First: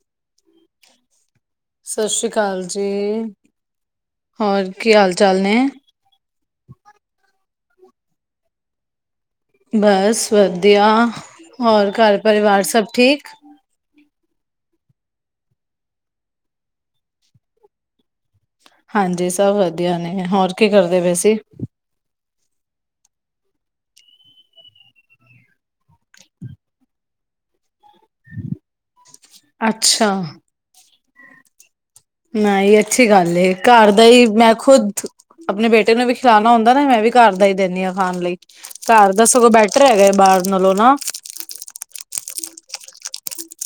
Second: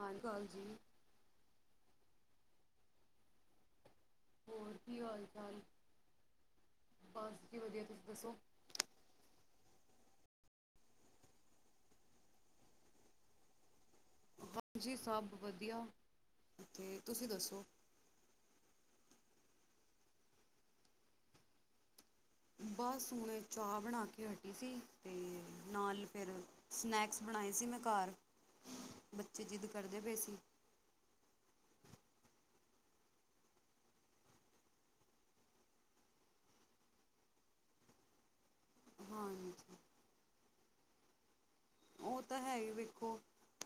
ਹਾਂਜੀ ਕਾਲ ਜੀ। ਸਤਿ ਸ਼੍ਰੀ ਅਕਾਲ ਜੀ। ਹੋਰ ਕੀ ਹਾਲ ਚਾਲ? ਬਸ ਜੀ ਵਧੀਆ, ਤੁਸੀਂ ਦੱਸੋ? ਬਸ ਵਧੀਆ, ਹੋਰ ਘਰ ਪਰਿਵਾਰ ਸਭ ਠੀਕ? ਹਾਂਜੀ ਸਭ ਵਧੀਆ, ਤੁਸੀਂ ਦੱਸੋ? ਹਾਂਜੀ ਸਭ ਵਧੀਆ ਨੇ, ਹੋਰ ਕੀ ਕਰਦੇ ਪਏ ਸੀ? ਬਸ ਹੁਣੇ ਚਾਹ ਬਣਾ ਕੇ ਹਟੀ ਸੀ ਤੇ ਨਾਲ ਫਿਰ ਸਨੈਕਸ ਬਣਾਏ ਸੀ ਮੈਂ ਘਰ, ਬੱਚੇ ਜ਼ਿੱਦ ਕਰਦੇ ਅੱਛਾ ਪਏ ਸੀ। ਨਹੀਂ ਅੱਛੀ ਗੱਲ ਐ ਘਰ ਦਾ ਹੀ ਮੈਂ ਖੁਦ ਆਪਣੇ ਬੇਟੇ ਨੂੰ ਵੀ ਖਿਲਾਣਾ ਹੁੰਦਾ ਨਾ ਮੈਂ ਵੀ ਘਰ ਦਾ ਹੀ ਦਿੰਨੀ ਆ ਖਾਣ ਲਈ। ਘਰ ਦਾ ਸਗੋ ਹਾਂਜੀ ਬੈਟਰ ਹੈਗਾ ਬਾਹਰ ਨਾਲੋਂ ਨਾ ਉਹ ਤਾਂ ਹੈ ਹੀ ਵੇਖੋ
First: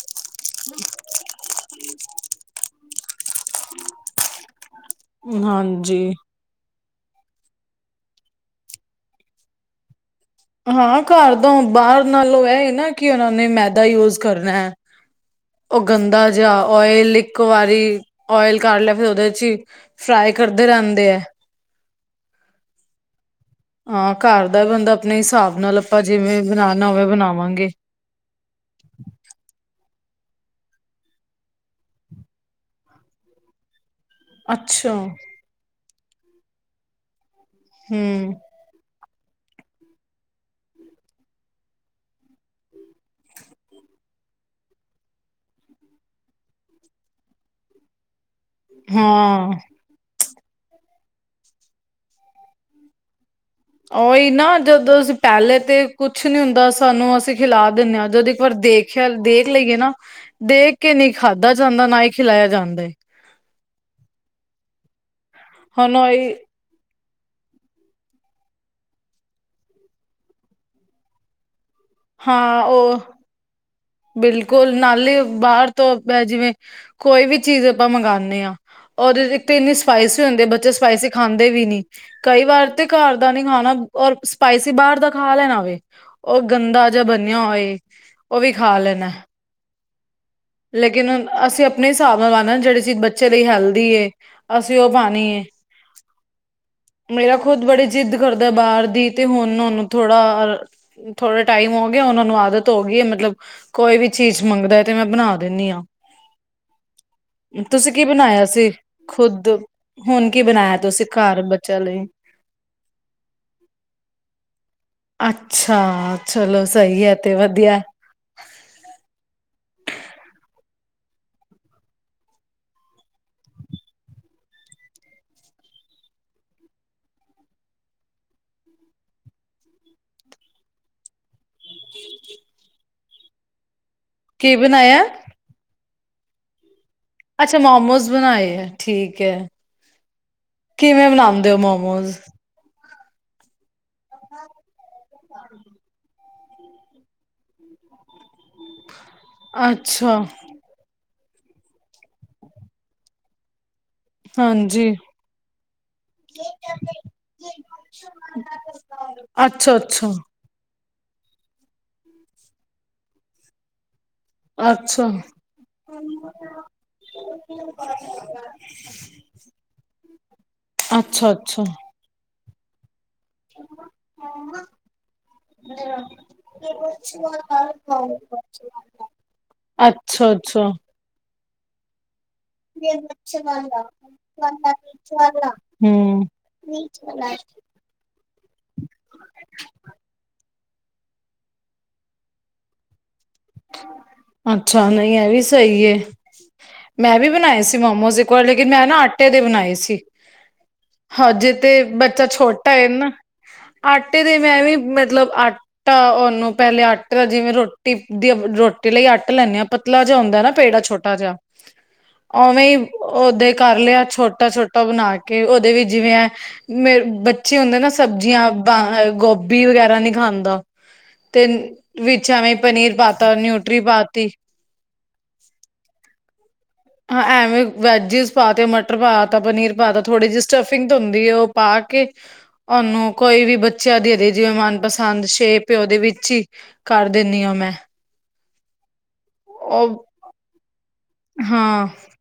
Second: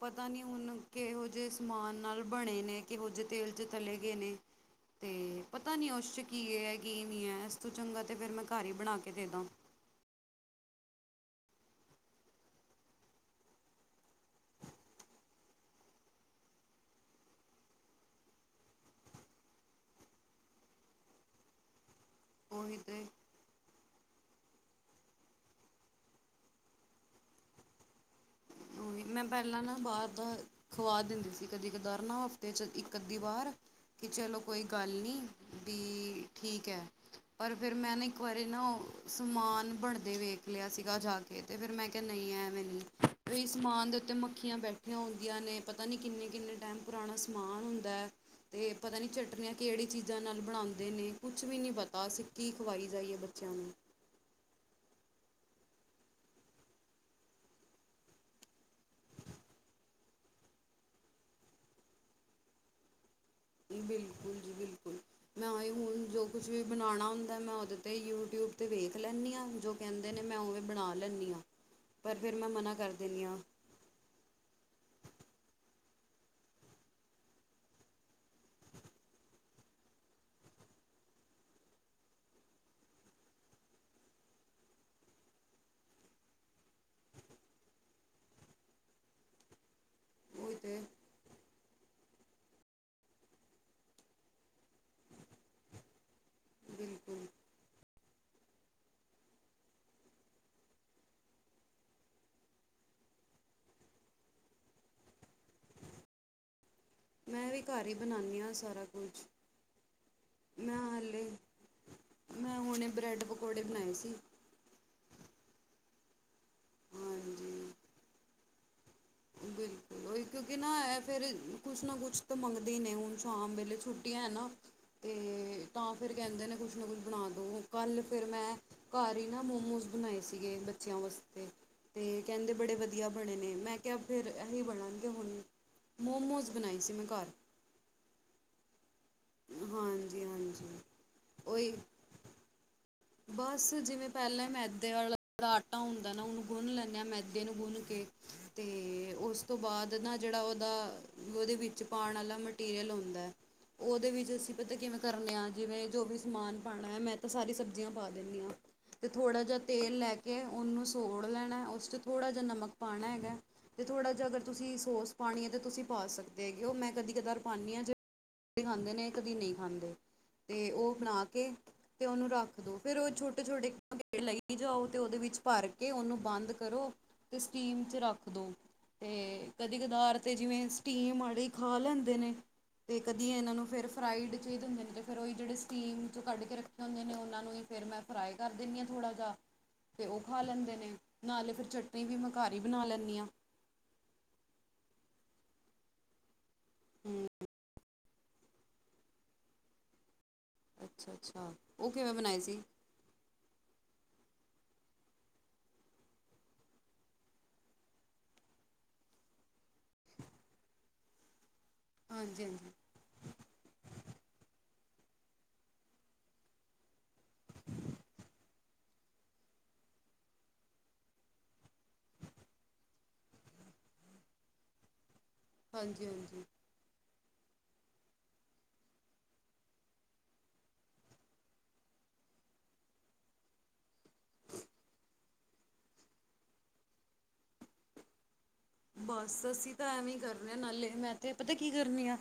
ਪਤਾ ਨੀ ਹੁਣ ਕਿਹੋ ਜਿਹੇ ਸਮਾਨ ਨਾਲ ਬਣੇ ਨੇ ਕਿਹੋ ਜਿਹੇ ਤੇਲ ਚ ਤਲੇ ਗਏ ਨੇ ਤੇ ਪਤਾ ਨੀ ਹਾਂਜੀ ਉਸ ਚ ਕੀ ਇਹ ਐ ਕੀ ਨੀ ਐ ਇਸ ਤੋਂ ਚੰਗਾ ਅਤੇ ਫਿਰ ਮੈਂ ਘਰ ਹੀ ਬਣਾ ਕੇ ਦੇਦਾਂ। ਹਾਂ ਘਰ ਤੋਂ ਬਾਹਰ ਨਾਲੋਂ ਇਹ ਨਾ ਕਿ ਉਹਨਾਂ ਨੇ ਮੈਦਾ ਯੂਜ ਕਰਨਾ ਐ। ਉਹ ਗੰਦਾ ਜਿਹਾ ਓਇਲ ਇੱਕ ਵਾਰੀ ਓਇਲ ਕਰ ਲਿਆ ਫਿਰ ਉਹਦੇ ਚ ਹੀ ਫਰਾਈ ਕਰਦੇ ਰਹਿੰਦੇ ਐ। ਉਹੀ ਤੇ ਹਾਂ ਘਰ ਦਾ ਬੰਦਾ ਆਪਣੇ ਹਿਸਾਬ ਨਾਲ ਆਪਾਂ ਜਿਵੇਂ ਬਣਾਣਾ ਹੋਵੇਂ ਬਣਾਵਾਂਗੇ। ਮੈਂ ਪਹਿਲਾਂ ਨਾ ਬਾਹਰ ਦਾ ਖਵਾ ਦਿੰਦੀ ਸੀ ਕਦੀ ਕਦਾਰ ਨਾ ਹਫ਼ਤੇ ਚ ਇੱਕ ਅੱਧੀ ਵਾਰ ਕਿ ਚਲੋ ਕੋਈ ਗੱਲ ਅੱਛਾ ਨੀ ਵੀ ਠੀਕ ਐ। ਪਰ ਫਿਰ ਮੈ ਨਾ ਇੱਕ ਹਮ ਵਾਰੀ ਨ ਸਮਾਨ ਬਣਦੇ ਵੇਖ ਲਿਆ ਸੀਗਾ ਜਾ ਕੇ ਅਤੇ ਫਿਰ ਮੈਂ ਕਿਹਾ ਨਹੀਂ ਐਂਵੇਂ ਨੀ ਈ ਸਮਾਨ ਦੇ ਉੱਤੇ ਮੱਖੀਆਂ ਬੈਠੀਆਂ ਹੁੰਦੀਆਂ ਨੇ ਪਤਾ ਨੀ ਕਿੰਨੇ-ਕਿੰਨੇ ਟਾਈਮ ਪੁਰਾਣਾ ਸਮਾਨ ਹੁੰਦਾ ਹੈ। ਤੇ ਪਤਾ ਨੀ ਚਝੱਟਣੀਆਂ ਹਾਂ ਕਿਹੜੀ ਚੀਜ਼ ਚੀਜ਼ਾਂ ਨਾਲ ਬਣਾਦੇ ਨੇ ਕੁਛ ਵੀ ਨੀ ਪਤਾ ਅਸੀ ਕੀ ਖਵਾਈ ਜਾਈਏ ਬੱਚਿਆਂ ਨੂੰ ਉਹੀ ਨਾ ਜਦੋਂ ਅਸੀਂ ਪਹਿਲੇ ਤੇ ਕੁਛ ਨੀ ਹੁੰਦਾ ਸਾਨੂੰ ਅਸੀਂ ਖਿਲਾ ਦਿੰਨੇ ਆ ਜਦੋਂ ਇੱਕ ਵਾਰ ਦੇਖ ਖਿਆਲ ਦੇਖ ਲਈਏ ਨਾ, ਦੇਖ ਕੇ ਨਹੀਂ ਖਾਧਾ ਜਾਂਦਾ ਨਾ ਹੀ ਖਿਲਾਇਆ ਜਾਂਦਾ ਏ। ਬਿਲਕੁਲ ਜੀ ਬਿਲਕੁਲ ਮੈਂ ਹੁਣ ਜੋ ਕੁਛ ਵੀ ਬਣਾਣਾ ਹੁੰਦਾ ਮੈਂ ਉਹਦੇ 'ਤੇ ਯੂਟਿਊਬ 'ਤੇ ਵੇਖ ਲੈਂਦੀ ਆ, ਜੋ ਕਹਿੰਦੇ ਨੇ ਮੈਂ ਉਵੇ ਬਣਾ ਲੈਂਦੀ ਆ। [inaudible] ਪਰ ਫਿਰ ਮੈਂ ਮਨਾ ਕਰ ਉਹ ਦਿੰਦੀ ਆ। ਬਿਲਕੁਲ, ਨਾਲੇ ਬਾਰ ਤੋ ਬੈ ਜਿਵੇਂ ਕੋਈ ਵੀ ਚੀਜ਼ ਆਪਾ ਮੰਗਾਨੇ ਆਂ। ਔਰ ਏਕ ਤੇ ਏਨੇ ਸਪਾਈਸੀ ਹੁੰਦੇ, ਬੱਚਾ ਸਪਾਈਸੀ ਖਾਂਦੇ ਵੀ ਨੀ। ਕਈ ਵਾਰ ਤੇ ਘਰ ਦਾ ਨੀ ਖਾਨਾ ਔਰ ਸਪਾਈਸੀ ਬਾਰ ਦਾ ਖਾ ਲੈਣਾ ਵੇ। ਓ ਗੰਦਾ ਜੇਹਾ ਬਨੇਯਾ ਹੋਏ। ਉਹ ਵੀ ਖਾ ਲੈਨਾ ਐ। ਉਹੀ ਤੇ ਲੇਕਿਨ ਅਸੀ ਅਪਨੇ ਹਿਸਾਬ ਨਾਲ ਲਾਨੈ, ਜੇੜੀ ਚੀਜ਼ ਬੱਚੇ ਲਈ ਹੈਲਦੀ ਏ। ਅਸੀ ਓ ਖਾਨੀ ਏ, ਬਿਲਕੁਲ ਮੇਰਾ ਤੇ ਜਿਹੜੀ ਚੀਜ਼ ਘਰ ਦੈ ਬਾਰ ਦੀ, ਤੇ ਹੁਨ ਓਨੂੰ ਥੋੜਾ ਅ ਥੋੜਾ ਟਾਈਮ ਹੋ ਗਯਾ, ਹੁਨ ਓਨੂੰ ਆਦਤ ਹੋ ਗੀ ਏ, ਮਤਲਬ ਕੋਈ ਵੀ ਚੀਜ਼ ਮੰਗਦਾ ਤੇ ਮੈਂ ਬਨਾ ਦੇਨੀ ਆਂ, ਮੈਂ ਵੀ ਘਰ ਤੁਸੀ ਹੀ ਕੀ ਬਣਾਉਂਦੀ ਬਨਾਯਾ ਹਾਂ ਸੀ ਸਾਰਾ ਕੁਝ ਖੁਦ? ਹੁਨ ਕੀ ਮੈਂ ਬਨਾਯਾ, ਤੁਸੀ ਹਾਲੇ ਘੱਰ ਬੱਚੇਯਾ ਲਈ? ਮੈਂ ਹੁਨੇ ਬਰੈੱਡ ਪਕੌੜੇ ਬਨਾਏ ਸੀ। ਅੱਛਾ, ਚਲੋ ਸਈ ਐ ਤੇ ਹਾਂਜੀ ਵਧੀਆ। ਬਿਲਕੁਲ, ਓਈ ਕਿਉਂਕਿ ਨਾ ਐ ਫੇਰ ਕੁਛ ਨਾ ਕੁਛ ਤਾ ਮੰਗਦੇ ਈ ਨੇ, ਹੁਨ ਸ਼ਾਮ ਵੇਲੇ। ਛੁਟੀਆਂ ਐ ਨਾ, ਤੇ ਤਾਂ ਫੇਰ ਕੈਂਦੇ ਨੇ ਕੁਛ ਨਾ ਕੁਛ ਬਣਾ ਦੋ, ਕੱਲ ਫੇਰ ਮੈਂ ਘੱਰ ਈ ਨਾ ਮੋਮੋਸ ਬਨਾਏ ਸੀਗੇ ਬੱਚੇਯਾ ਵਾਸਤੇ। ਤੇ ਕੈਂਦੇ ਬੜੇ ਵਦੀਆ ਬਣੇ ਨੇ, ਮੈਂ ਫੇਰ ਕੀ ਐਹੀ ਬਣਾਇਆ ਬਣਨਗੇ ਹੁਨ, ਮੋਮੋਸ ਬਨਾਏ ਸੀ, ਮੈਂ ਘੱਰ। ਅੱਛਾ, ਮੋਮੋਸ ਬਨਾਏ ਐ, ਠੀਕ ਐ, ਹਾਂਜੀ ਹਾਂਜੀ ਕਿਵੇਂ ਬਣਾਂਦੇ ਓ, ਮੋਮੋਸ? ਬਾੱਸ ਜਿਵੇਂ ਪੈਲੇ ਮੈਦੇ ਵਾਲਾ ਆਟਾ ਹੁੰਦੈ ਨਾ, ਓਨੂੰ ਗੁੰਨ ਲੈਨੇ ਆਂ ਮੈਦੇ ਨੂੰ ਗੁੰਨ ਕੇ। ਤੇ ਓਸ ਤੋ ਬਾਦ ਨਾ ਅੱਛਾ ਜੇੜਾ ਓਦਾ, ਓਦੇ ਵਿੱਚ ਪਾਣ ਆਲਾ ਮਟੀਰੀਅਲ ਹੁੰਦਾ ਏ, ਓਦੇ ਵਿੱਚ ਦੇ ਅਸੀ ਪਤਾ ਏ ਹਾਂਜੀ ਕਿਵੇਂ ਕਰਨੇ ਆ, ਜਿਵੇਂ ਜੋ ਵੀ ਸਮਾਨ ਪਾਣਾ ਏ, ਮੈਂ ਤਾਂ ਸਾਰੀ ਸਬ ਪਾ ਦੇਨੀ ਆਂ, ਤੇ ਥੋੜਾ ਜੇਹਾ ਅੱਛਾ ਤੇਲ ਅੱਛਾ ਲੈਕੇ ਓਨੂੰ ਸੋੜ ਲੈਣਾ ਏ, ਓਸ ਚ ਥੋੜਾ ਜੇਹਾ ਨਮਕ ਪਾਣਾ ਹੈਗਾ ਏ, ਤੇ ਥੋੜਾ ਜਾ ਗਰ ਤੁਸੀਂ ਅੱਛਾ ਸੋਸ ਪਾਣੀ ਏ ਤੇ ਤੁਸੀ ਪਾ ਸਕਦੇ ਹੈਗੇ ਓ, ਮੈਂ ਕਦੀ ਕਧਾਰ ਪਾੱਨੀ ਆਂ ਕਦੀ ਖਾਂਦੇ ਨੇ, ਕਦੀ ਨੀ ਖਾਂਦੇ, ਤੇ ਓ ਬਨਾ ਅੱਛਾ ਕੇ, ਅੱਛਾ ਤੇ ਓਨੂੰ ਰੱਖ ਦੋ ਫੇਰ ਓ ਛੋਟ ਛੋਟੇ-ਛੋਟੇ ਪੇੜੇ ਲਈ ਜਾਓ ਤੇ ਓਦੇ ਵਿੱਚ ਭਰ ਕੇ ਓਨੂੰ ਬੰਦ ਕਰੋ। ਤੇ ਸਟੀਮ ਚ ਰੱਖ ਦੋ, ਤੇ ਕਦੀ ਕਦਾਰ ਅੱਛਾ ਤੇ ਅੱਛਾ ਜਿਵੇਂ ਸਟੀਮ ਮਾੜੀ ਖੋ ਲੈਂਦੇ ਨੇ। ਤੇ ਕਦੀ ਐਨਾਂ ਨੂੰ ਫੇਰ ਫਰਾਈਡ ਚਾਹੀਦੇ ਹੁੰਦੇ ਨੇ, ਤੇ ਫੇਰ ਓਈ ਜੇੜੇ ਸਟੀਮ ਚੋ ਹਮ ਕੱਢ ਕੇ ਰੱਖੇ ਹੁੰਦੇ ਨੇ, ਓਨਾਂ ਨੂੰ ਈ ਫੇਰ ਮੈਂ ਫਰਾਈ ਕਰ ਦੇਨੀ ਆਂ ਥੋੜਾ ਜਾ। ਤੇ ਓ ਖਾ ਲੈਂਦੇ ਨੇ, ਨਾਲੇ ਫੇਰ ਚਟਨੀ ਵੀ ਮੈਂ ਘਾੱਰ ਈ ਬਨਾ ਲੈਨੀ ਆਂ। ਅੱਛਾ, ਨਈ ਐਵੀ ਸਈ ਏ, ਮੈਂ ਵੀ ਬਨਾਏ ਸੀ ਮੋਮੋਸ। ਪਰ ਲੇਕਿਨ ਮੈਂ ਨਾ ਆਟੇ ਦੇ ਬਨਾਏ ਸੀ। ਅੱਛਾ ਅੱਛਾ ਹਜੇ ਤੇ ਉਹ ਕਿਵੇਂ ਬੱਚਾ ਬਣਾਏ ਸੀ ਛੋਟਾ ਏ ਨਾ। ਆਟੇ ਦੇ ਮੈਂ ਵੀ ਮਤਲਬ ਆਟਾ ਓਨੂੰ ਪੈਲੇ ਆਟੇ ਜਿਵੇਂ ਰੋਟੀ ਦੀ ਰੋਟੀ ਲਈ ਆੱਟਾ ਲੈਨੇ ਆ ਪਤਲਾ ਜਾ ਹੁੰਦੈ ਨਾ ਪੇੜਾ ਛੋਟਾ ਜੇਆ, ਹਾਂਜੀ ਹਾਂਜੀ ਓਵੇਂਈ ਓਦੇ ਕਰ ਲੇਯਾ ਛੋਟਾ- ਛੋਟਾ ਬਨਾ ਕੇ ਓਦੇ ਵੀ ਜਿਵੇਂ ਐ ਬੱਚੇ ਹੁੰਦੇ ਨਾ ਸਬਜ਼ੀਆਂ ਤਾਂ ਕਰਕੇ ਗੋਭੀ ਵਗੈਰਾ ਨੀ ਖਾਂਦਾ, ਤੇ ਵਿੱਚ ਐਵੇਂ ਪਨੀਰ ਪਾਤਾ, ਨਿਊਟਰੀ ਪਾਤੀ ਹਾਂਜੀ-ਹਾਂਜੀ। ਹਾਂ, ਐਵੇਂ ਵੈਜਿਸ ਪਾ ਤੇ, ਮਟਰ ਪਾ ਤਾ, ਪਨੀਰ ਪਾ ਤਾ, ਥੋੜੀ ਜੀ ਸਟਫਿੰਗ ਤੇ ਹੁੰਦੀ ਏ, ਓ ਪਾ ਕੇ। ਓਨੂੰ ਕੋਈ ਵੀ ਬੱਚੇਯਾ ਦੇ ਦੇ ਏ ਜਿਵੇਂ ਮਨਪਸੰਦ ਸ਼ੇਪ। ਤੇ ਓਦੇ ਵਿੱਚ ਈ ਕਰ ਦੇਨੀ ਆਂ ਮੈਂ ਬਸ ਅਸੀ ਤਾਂ ਉਹ ਐਵੇਂ ਹੀ ਕਰ ਰੇ ਆਂ, ਨਾਲੇ ਮੈਂ ਤੇ ਪਤ ਕੀ ਹਾਂ ਕਰਨੀ ਆ,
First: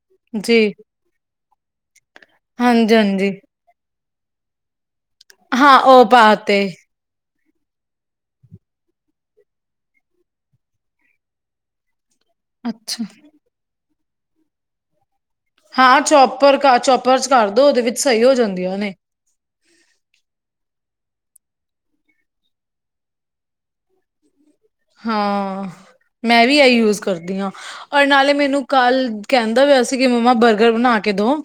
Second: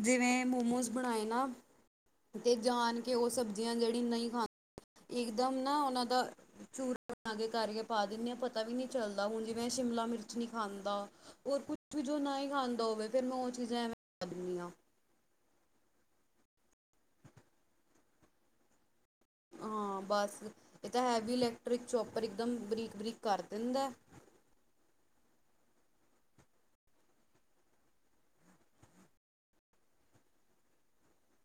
ਜਿਵੇਂ ਜੀ ਮੋਮੋਜ਼। ਬਣਾਏ ਨਾ, ਤੇ ਹਾਂਜੀ ਜਾਨ ਕੇ ਉਹ ਹਾਂਜੀ ਸਬਜ਼ੀਆਂ ਜਿੜੀ ਨਈ ਖਾਂ ਇਕਦਮ ਹਾਂ ਨਾ ਓਨਾਂ ਉਹ ਪਾ ਦਾ ਤੇ ਚੂੂਰ ਬਨਾਕੇ ਘਰ ਈ, ਪਾ ਦੇਨੀ ਆਂ ਪਤਾ ਵੀ ਨੀ ਚੱਲਦਾ, ਹੁਨ ਜਿਵੇਂ ਸ਼ਿਮਲਾ ਮਿਰਚ ਖਾਂਦਾ ਹੋਰ ਕੁਛ ਵੀ ਜੋ ਨਾਹੀ ਖਾਂਦਾ ਅੱਛਾ ਹੋਵੇ ਫਿਰ ਮੈਂ ਉਹ ਚੀਜ਼ਾਂ ਮੈ ਐਵੇਂ ਲੱਦੀ ਹਾਂ। ਹਾਂ ਚੋਪਰ, ਚੋਪਰ ਚ ਕਰਦੋ ਉਹਦੇ ਵਿੱਚ ਸਹੀ ਹੋ ਜਾਂਦੀਆਂ ਨੇ। ਹਾਂ, ਬਸ ਇਹ ਤਾਂ ਹੈਵੀ ਇਲੈਕਟ੍ਰਿਕ ਚੋਪਰ ਇਕਦਮ ਬਰੀਕ -ਬਰੀਕ ਕਰ ਦਿੰਦਾ। ਹਾਂ, ਮੈਂ ਵੀ ਇਹੀ ਯੂਜ ਕਰਦੀ ਹਾਂ, ਔਰ ਨਾਲੇ ਮੈਨੂੰ ਕੱਲ ਕਹਿੰਦਾ ਵ? ਸੀ ਕਿ ਮੰਮਾ ਬਰਗਰ ਬਣਾ ਕੇ ਦੋ,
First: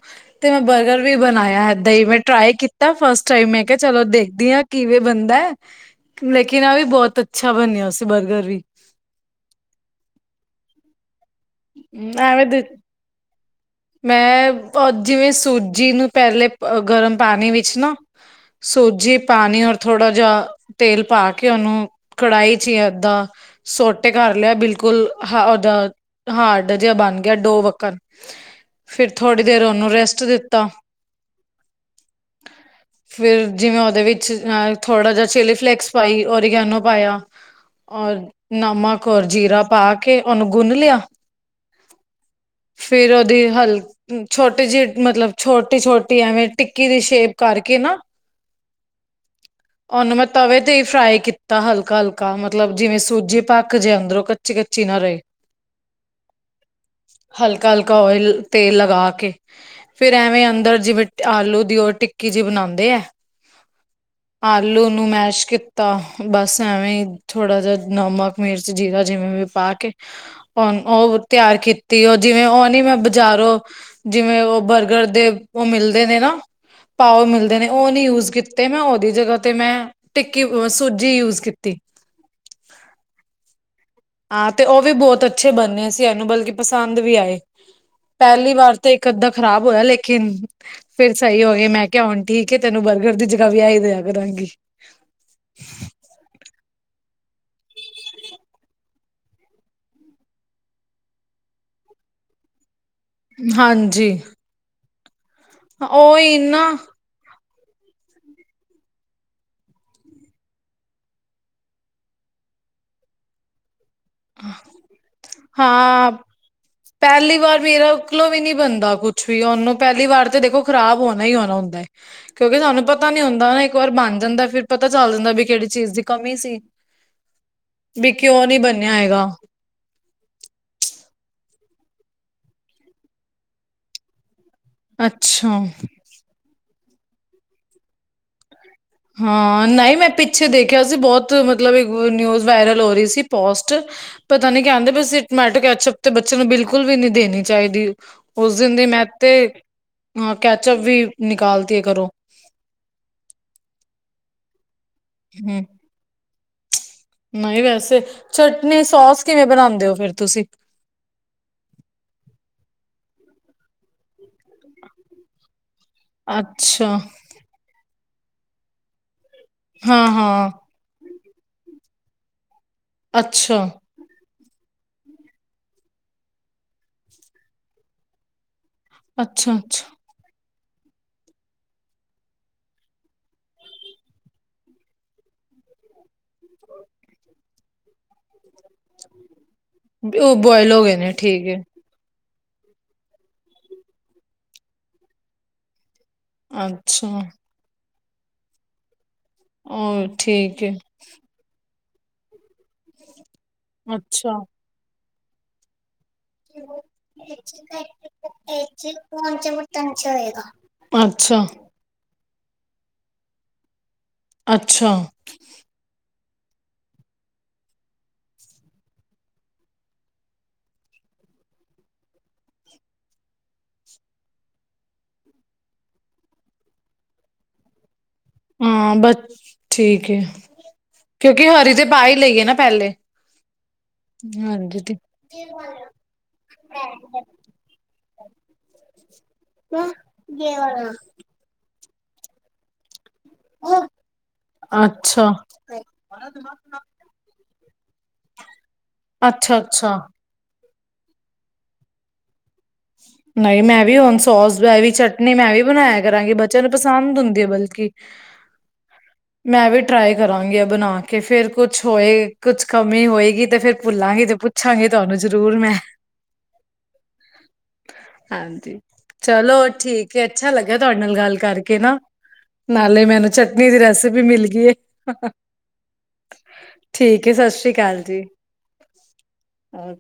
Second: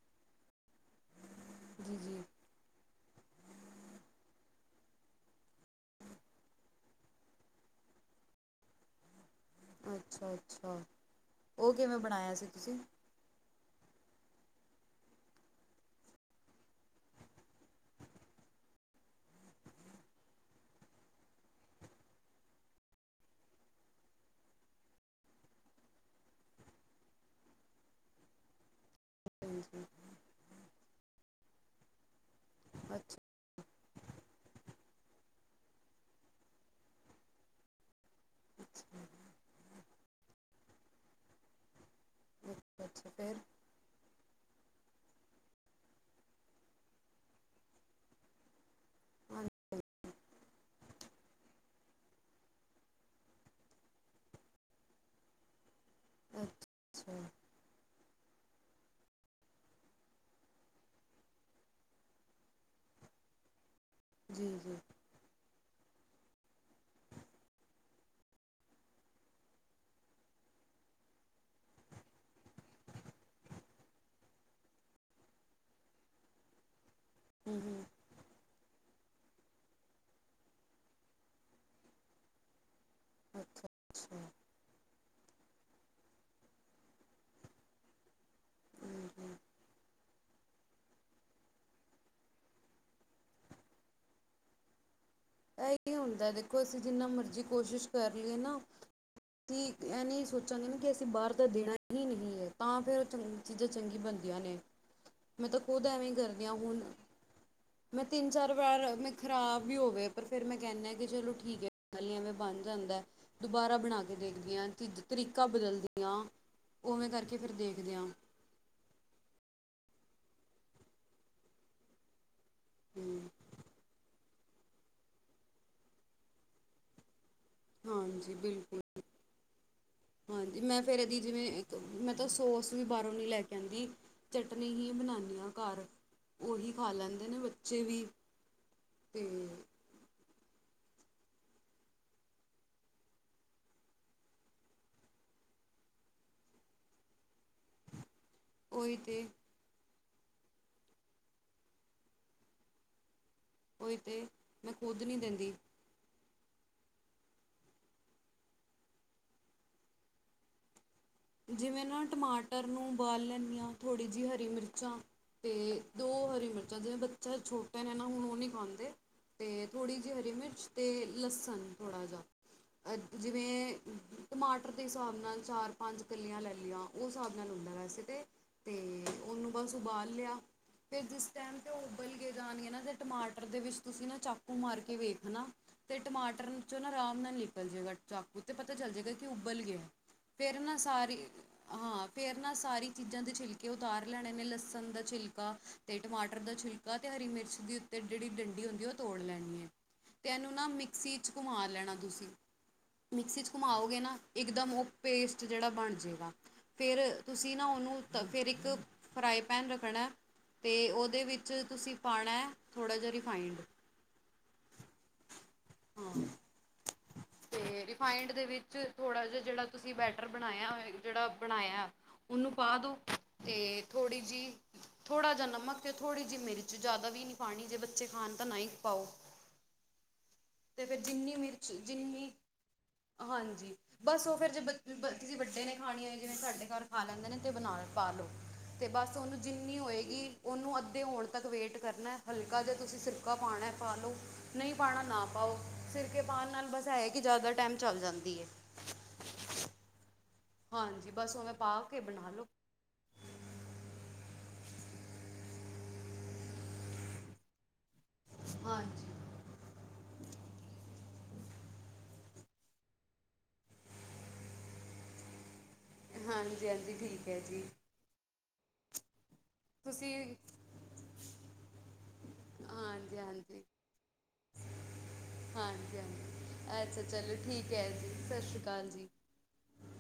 ਤੇ ਮੈਂ ਬਰਗਰ ਵੀ ਬਣਾਇਆ, ਏਦਾਂ ਜੀ ਹੀ ਮੈਂ ਜੀ ਟ੍ਰਈ ਕੀਤੀ। ਤਾਂ ਫਸਟ ਟਾਈਮ ਮੈਂ ਕਿਹਾ, ਚਲੋ ਦੇਖਦੀ ਹਾਂ ਕਿਵੇਂ ਬੰਨਦਾ। ਲੇਕਿਨ, ਆਹ ਵੀ ਬਹੁਤ ਅੱਛਾ ਬਣਿਆ ਸੀ, ਬਰਗਰ ਵੀ। ਅੱਛਾ -ਅੱਛਾ ਉਹ ਕਿਵੇਂ ਬਣਾਇਆ ਸੀ ਐਵੇਂ ਤੁਸੀਂ? ਮੈਂ ਅ, ਜਿਵੇਂ ਸੂਜੀ ਨੂੰ ਪਹਿਲੇ ਗਰਮ ਪਾਣੀ ਵਿੱਚ ਨਾ ਸੂਜੀ ਪਾਣੀ ਔਰ ਥੋੜਾ ਜਿਹਾ ਤੇਲ ਪਾ ਕੇ, ਉਹਨੂੰ ਕੜਾਹੀ ਚ ਹੀ ਏਦਾਂ ਸੋਟੇ ਕਰ ਲਿਆ ਬਿਲਕੁਲ, ਹ ਉਹਓਦਾ ਹਾਰਡ ਜਿਹਾ ਬਣ ਗਿਆ ਡੋ ਵੱਗਣ ਫਿਰ, ਥੋੜ੍ਹੀ ਦੇਰ ਹਾਂਜੀ ਉਹਨੂੰ ਰੈਸਟ ਦਿੱਤਾ। ਅੱਛਾ। ਫਿਰ ਜਿਵੇਂ ਉਹਦੇ ਵਿੱਚ ਥੋੜਾ ਜਿਹਾ ਚਿਲੀ ਫਲੇਕਸ ਪਾਈ, ਉਰੀਗੈਨੋ ਪਾਇਆ। ਔਰ ਨਮਕ, ਔਰ ਜੀਰਾ, ਪਾ ਕੇ ਉਹਨੂੰ ਗੁੰਨ ਲਿਆ। ਹਮ। ਫਿਰ ਉਹਦੀ ਹਲ ਛੋਟੀ ਜਿਹੀ ਮਤਲਬ ਛੋਟੀ- ਛੋਟੀ ਐਵੇਂ ਟਿੱਕੀ ਦੀ ਸ਼ੇਪ ਕਰਕੇ ਨਾ ਹਾਂਜੀ [unintelligible] ਉਹਨੂੰ ਮੈਂ ਤਵੇ ਤੇ ਹੀ ਫਰਾਈ ਕੀਤਾ ਹਲਕਾ -ਹਲਕਾ ਮਤਲਬ ਜਿਵੇਂ ਸੂਜੀ ਪੱਕ ਜੇ ਅੰਦਰੋਂ ਕੱਚੀ -ਕੱਚੀ ਨਾ ਰਹੇ ਅੱਛਾ ਹਲਕਾ -ਹਲਕਾ ਗ ਓਇਲ ਤੇਲ ਲਗਾ ਕੇ। ਫੇਰ ਐਵੇਂ ਅੰਦਰ ਜਿਵੇਂ, ਆਲੂ ਦੀ ਉਹ ਟਿੱਕੀ ਜਿਹੀ ਬਣਾਉਂਦੇ ਆ। ਜੀ ਜੀ ਆਲੂ ਨੂੰ ਮੈਸ਼ ਕੀ ਤਾ ਬਸ ਐਵੇਂ ਹੀ ਥੋੜ੍ਹਾ ਜਿਹਾ ਨਮਕ, ਮਿਰਚ, ਜੀਰਾ ਜਿਵੇਂ ਵੀ ਪਾ ਕੇ ਹੁਣ ਉਹ ਤਿਆਰ ਕੀਤੀ ਉਹ, ਜਿਵੇਂ ਉਹ ਨੀ ਮੈਂ ਬਜ਼ਾਰੋਂ ਜਿਵੇਂ, ਉਹ ਬਰਗਰ ਦੇ ਉਹ ਮਿਲਦੇ ਨੇ ਨਾ ਪਾਓ ਮਿਲਦੇ ਨੇ, ਉਹ ਨਹੀਂ ਯੂਜ ਕੀਤਾ। ਤੇ ਮੈਂ ਉਹਦੀ ਜਗਾ ਤੇ ਟਿਕੀ ਸੂਜੀ ਯੂਜ ਕੀਤੀ। ਅੱਛਾ ਹਾਂ ਤੇ ਉਹ ਵੀ ਬਹੁਤ ਅੱਛੇ ਬਣਨੇ ਸੀਂ, ਇਹਨੂੰ ਬਲਕਿ ਪਸੰਦ ਵੀ ਆਏ। ਪਹਿਲੀ ਵਾਰ ਤੇ ਇੱਕ ਅੱਧਾ ਖ਼ਰਾਬ ਹੋਇਆ, ਲੇਕਿਨ ਫੇਰ ਸਹੀ ਹੋ ਗਏ ਮੈਂ ਕਿਹਾ ਹੁਣ ਠੀਕ ਹੈ ਤੈਨੂੰ ਬਰਗਰ ਦੀ ਜਗ੍ਹਾ ਵੀ ਆਹੀ ਦਿਆ ਕਰਾਂਗੀ। ਇਹੀ ਹੁੰਦਾ ਦੇਖੋ ਅਸੀਂ ਜਿੰਨਾ ਮਰਜ਼ੀ ਕੋਸ਼ਿਸ਼ ਕਰ ਲਈਏ ਨਾ ਠੀਕ। ਇਹ ਨਹੀਂ ਸੋਚਾਂਗੇ ਨਾ ਕਿ ਅਸੀਂ ਬਾਹਰ ਤਾਂ ਦੇਣਾ ਹੀ ਨਹੀਂ ਹੈ ਤਾਂ ਫਿਰ ਚੰਗ ਚੀਜ਼ਾਂ ਚੰਗੀ ਹਾਂਜੀ ਬਣਦੀਆਂ ਨੇ, ਮੈਂ ਤਾਂ ਖੁਦ ਐਵੇਂ ਉਹੀ ਕਰਦੀ ਹਾਂ ਨਾ ਹੁਣ। ਮੈਂ ਤਿੰਨ ਚਾਰ ਵਾਰ ਮੈਂ ਖ਼ਰਾਬ ਹੀ ਹੋਵੇ। ਪਰ ਫੇਰ ਮੈਂ ਕਹਿਨੀ ਆ ਕਿ ਚਲੋ ਠੀਕ ਹੈ, ਐਵੇਂ ਬਣ ਜਾਂਦਾ ਦੁਬਾਰਾ ਬਣਾ ਕੇ ਦੇਖ ਦੀਆਂ ਤਰੀਕਾ ਹਾਂ ਬਦਲਦੀਆਂ। ਪਹਿਲੀ ਵਾਰ ਮੇਰਾ ਉਕਲੋਂ ਵੀ ਨੀ ਬਣਦਾ ਕੁਛ। ਕ੍ਹ ਛ ਵੀ ਉਹਨੂੰ, ਪਹਿਲੀ ਵਾਰ ਤੇ ਦੇਖੋ, ਖਰਾਬ ਹੋਣਾ ਹੀ ਹੋਣਾ, ਹੁੰਦਾਏ। ਕਿਉਂਕਿ, ਤੁਹਾਨੂੰ ਪਤਾ ਨੀ ਹੂੰ ਹੁੰਦਾ ਨਾ, ਇੱਕ ਵਾਰ ਬਣ ਜਾਂਦਾ ਫਿਰ ਪਤਾ ਚੱਲ ਜਾਂਦਾ, ਬਈ ਕਿਹੜੀ ਚੀਜ਼ ਦੀ ਕਮੀ ਸੀ। ਬਈ ਹਾਂਜੀ ਕਿਉਂ ਨਹੀਂ ਬਿਲਕੁਲ ਬਣਿਆ ਹੈਗਾ। ਹਾਂਜੀ, ਮੈਂ ਫਿਰ ਇਹਦੀ ਜਿਵੇਂ, ਇੱਕ ਮੈਂ ਤਾਂ, ਸੋਸ ਵੀ ਬਾਹਰੋਂ ਨਹੀਂ ਲੈ ਕੇ ਆਉਂਦੀ। ਚਟਨੀ ਹੀ ਬਣਾਉਦੀ ਹਾਂ ਅੱਛਾ ਘਰ, ਉਹੀ ਖਾ ਲੈਂਦੇ ਨੇ, ਬੱਚੇ ਵੀ। ਅਤੇ ਹਾਂ ਨਹੀਂ, ਮੈਂ ਪਿੱਛੇ ਦੇਖਿਆ ਸੀ, ਬਹੁਤ ਮਤਲਬ ਨਿਊਜ਼ ਵਾਇਰਲ ਹੋ ਰਹੀ ਸੀ ਪੋਸਟ। ਪਤਾ ਨੀ ਕਹਿੰਦੇ ਪਏ ਸੀ, ਟਮੈਟੋ ਕੈਚਪ ਤੇ, ਬੱਚੇ ਨੂੰ ਬਿਲਕੁਲ ਵੀ ਨੀ ਦੇਣੀ ਚਾਹੀਦੀ, ਉਸ ਦਿਨ ਦੀ ਮੈਂ ਤੇ, ਅ ਕੈਚਅਪ ਵੀ ਨਿਕਾਲਤੀ ਹੈ ਘਰੋਂ। ਉਹੀ ਤੇ, ਮੈਂ ਖੁਦ ਨਹੀਂ ਦਿੰਦੀ। ਹਮ ਨਹੀਂ ਵੈਸੇ, ਚਟਨੀ ਸੋਸ ਕਿਵੇਂ ਬਣਾਉਂਦੇ ਹੋ ਫਿਰ ਤੁਸੀਂ? ਜਿਵੇਂ ਨਾ, ਟਮਾਟਰ ਨੂੰ ਉਬਾਲ ਲੈਂਦੀ ਹਾਂ, ਥੋੜ੍ਹੀ ਜਿਹੀ ਹਰੀ ਮਿਰਚਾਂ ਤੇ ਦੋ ਹਰੀ ਮਿਰਚਾਂ, ਅੱਛਾ ਜਿਵੇਂ ਬੱਚਾ ਛੋਟੇ ਨੇ ਨਾ, ਹੁਣ ਉਹ ਨਹੀਂ ਖਾਂਦੇ। ਤੇ ਥੋੜ੍ਹੀ ਹਾਂ ਜਿਹੀ, ਹਰੀ ਹਾਂ ਮਿਰਚ ਤੇ ਲਸਣ, ਥੋੜ੍ਹਾ ਜਿਹਾ ਅੱਛਾ ਜਿਵੇਂ ਟਮਾਟਰ ਦੇ ਹਿਸਾਬ ਨਾਲ, ਚਾਰ ਪੰਜ ਕਲੀਆਂ ਲੈ ਲਈਆਂ, ਉਸ ਹਿਸਾਬ ਨਾਲ ਹੁੰਦਾ ਵੈਸੇ ਤੇ ਤੇ ਉਹਨੂੰ ਅੱਛਾ ਬਸ ਅੱਛਾ ਉਬਾਲ ਲਿਆ। ਫੇਰ ਜਿਸ ਟਾਈਮ ਤੇ, ਉਬਲ ਕੇ ਜਾਣਗੇ ਨਾ, ਤੇ ਟਮਾਟਰ ਦੇ ਵਿੱਚ, ਤੁਸੀਂ ਨਾ ਚਾਕੂ ਮਾਰ ਕੇ ਵੇਖਣਾ ਤੇ ਟਮਾਟਰ ਚੋਂ ਨਾ, ਆਰਾਮ ਨਾਲ ਨਿਕਲ ਜਾਏਗਾ ਚਾਕੂ, ਤੇ ਪਤਾ ਚੱਲ ਜਾਏਗਾ ਕਿ ਉਬਲ ਗਿਆ ਉਹ ਫੇਰ ਬੋਆਇਲ ਨਾ ਹੋ ਗਏ ਨੇ ਸਾਰੀ ਠੀਕ ਹੈ ਹਾਂ। ਫੇਰ ਨਾ, ਸਾਰੀ ਚੀਜ਼ਾਂ ਦੇ ਛਿਲਕੇ ਉਤਾਰ ਲੈਣੇ ਨੇ, ਲਸਣ ਦਾ ਛਿਲਕਾ ਤੇ ਟਮਾਟਰ ਦਾ ਛਿਲਕਾ, ਅੱਛਾ ਤੇ ਹਰੀ ਮਿਰਚ ਦੀ ਉੱਤੇ ਜਿਹੜੀ ਡੰਡੀ ਹੁੰਦੀ ਹੈ, ਉਹ ਤੋੜ ਲੈਣੀ। ਉਹ ਤੇ ਇਹਨੂੰ ਠੀਕ ਨਾ ਹੈ ਮ ਮਿਕਸੀ ਚ ਘੁੰਮਾ ਲੈਣਾ ਤੁਸੀਂ, ਮਿਕਸੀ ਚ ਘੁੰਮਾਓਗੇ ਨਾ ਅੱਛਾ ਇਕਦਮ ਉਹ ਪੇਸਟ, ਜਿਹੜਾ ਬਣ ਜੇਗਾ। ਫੇਰ ਤੁਸੀਂ ਨਾ, ਉਹਨੂੰ ਤ, ਫਿਰ ਇੱਕ ਫਰਾਈ ਪੈਨ ਰੱਖਣਾ। ਤੇ ਉਹਦੇ ਅੱਛਾ ਵਿੱਚ, ਤੁਸੀਂ ਪਾਉਣਾ, ਥੋੜ੍ਹਾ ਜਿਹਾ ਰਿਫਾਈੰਡ। ਅੱਛਾ। ਹਾਂ। ਤੇ ਰਿਫਾਇੰਡ ਦੇ ਵਿੱਚ, ਥੋੜਾ ਜੇਹਾ, ਜਿਹੜਾ ਤੁਸੀਂ ਬੈਟਰ ਬਣਾਇਆ, ਜਿਹੜਾ ਬਣਾਇਆ ਉਹਨੂੰ ਪਾ ਦੋ, ਤੇ ਥੋੜ੍ਹੀ ਜੀ ਥੋੜਾ ਜਾ ਨਮਕ, ਤੇ ਥੋੜ੍ਹੀ ਜਿ ਮਿਰਚ, ਜ਼ਿਆਦਾ ਵੀ ਨੀ ਪਾਉਣੀ, ਜੇ ਬੱਚੇ ਖਾਣ ਤਾਂ ਨਾ ਹੀ ਹਾਂ, ਪਾਓ ਬ ਠੀਕ ਹੈ। ਤੇ ਫੇਰ ਜਿੰਨੀ ਕਿਉਂਕਿ ਮਿਰਚ, ਹਰੀ ਤੇ ਪਾ ਹੀ ਜਿੰਨੀ ਲਈਏ ਨਾ ਪਹਿਲੇ ਹਾਂਜੀ, ਬਸ ਉਹ ਫੇਰ, ਜੇ ਹਾਂਜੀ ਤੇ ਤੁਸੀਂ ਵੱਡੇ ਨੇ ਖਾਣੇ ਹੋ, ਜਿਵੇਂ ਸਾਡੇ ਘਰ ਖਾ ਲੈਂਦੇ ਨੇ ਤੇ ਬਣਾ ਪਾ ਲੋ, ਤੇ ਬਸ ਉਹਨੂੰ ਜਿੰਨੀ ਹੋਏਗੀ, ਉਹਨੂੰ ਅੱਧੇ ਹੋਣ ਤੱਕ ਵੇਟ ਕਰਨਾ, ਹਲਕਾ ਜਿਹਾ, ਤੁਸੀਂ ਸਿਰਕਾ ਪਾਉਣਾ, ਪਾ ਲਉ, ਨਹੀਂ ਪਾਉਣਾ ਨਾ ਅੱਛਾ ਪਾਓ, ਸਿਰਕੇ ਪਾਉਣ ਨਾਲ, ਬਸ ਇਹ ਹੈ ਕਿ, ਜ਼ਿਆਦਾ ਟਾਈਮ ਚੱਲ ਜਾਂਦੀ ਹੈ। ਅੱਛਾ-ਅੱਛਾ। ਹਾਂਜੀ, ਬਸ ਉਵੇਂ ਪਾ ਕੇ ਬਣਾ ਲਓ। ਨਹੀਂ, ਮੈਂ ਵੀ, ਹੁਣ ਸੋਸ ਵੀ ਚਟਨੀ, ਮੈਂ ਵੀ ਬਣਾਇਆ ਕਰਾਂਗੀ, ਬੱਚਿਆਂ ਨੂੰ ਪਸੰਦ ਹੁੰਦੀ ਹੈ, ਬਲਕਿ ਹਾਂਜੀ। ਮੈਂ ਵੀ ਟਰਾਈ ਕਰਾਂਗੀ, ਆ ਬਣਾ ਕੇ, ਫੇਰ ਕੁਛ ਹੋਏ, ਕੁਛ ਕਮੀ ਹੋਏਗੀ, ਤੇ ਫੇਰ ਭੁੱਲਾਂਗੀ ਤੇ ਪੁੱਛਾਂਗੀ, ਤੁਹਾਨੂੰ ਜ਼ਰੂਰ ਮੈਂ। ਹਾਂਜੀ- ਹਾਂਜੀ, ਠੀਕ ਹੈ ਜੀ। ਹਾਂਜੀ, ਚਲੋ ਤੁਸੀਂ ਠੀਕ ਹੈ, ਅੱਛਾ, ਲੱਗਿਆ ਤੁਹਾਡੇ ਨਾਲ ਗੱਲ ਕਰਕੇ ਨਾ ਨਾਲੇ, ਹਾਂਜੀ ਮੈਨੂੰ ਹਾਂਜੀ ਚਟਨੀ ਦੀ ਰੈਸਪੀ ਮਿਲ ਗਈ ਹੈ। ਹਾਂਜੀ ਹਾਂਜੀ ਅੱਛਾ ਚਲੋ ਸਤਿ ਸ੍ਰੀ ਠੀਕ ਐ ਜੀ ਸਤਿ ਸ਼੍ਰੀ ਅਕਾਲ ਜੀ ਔਰ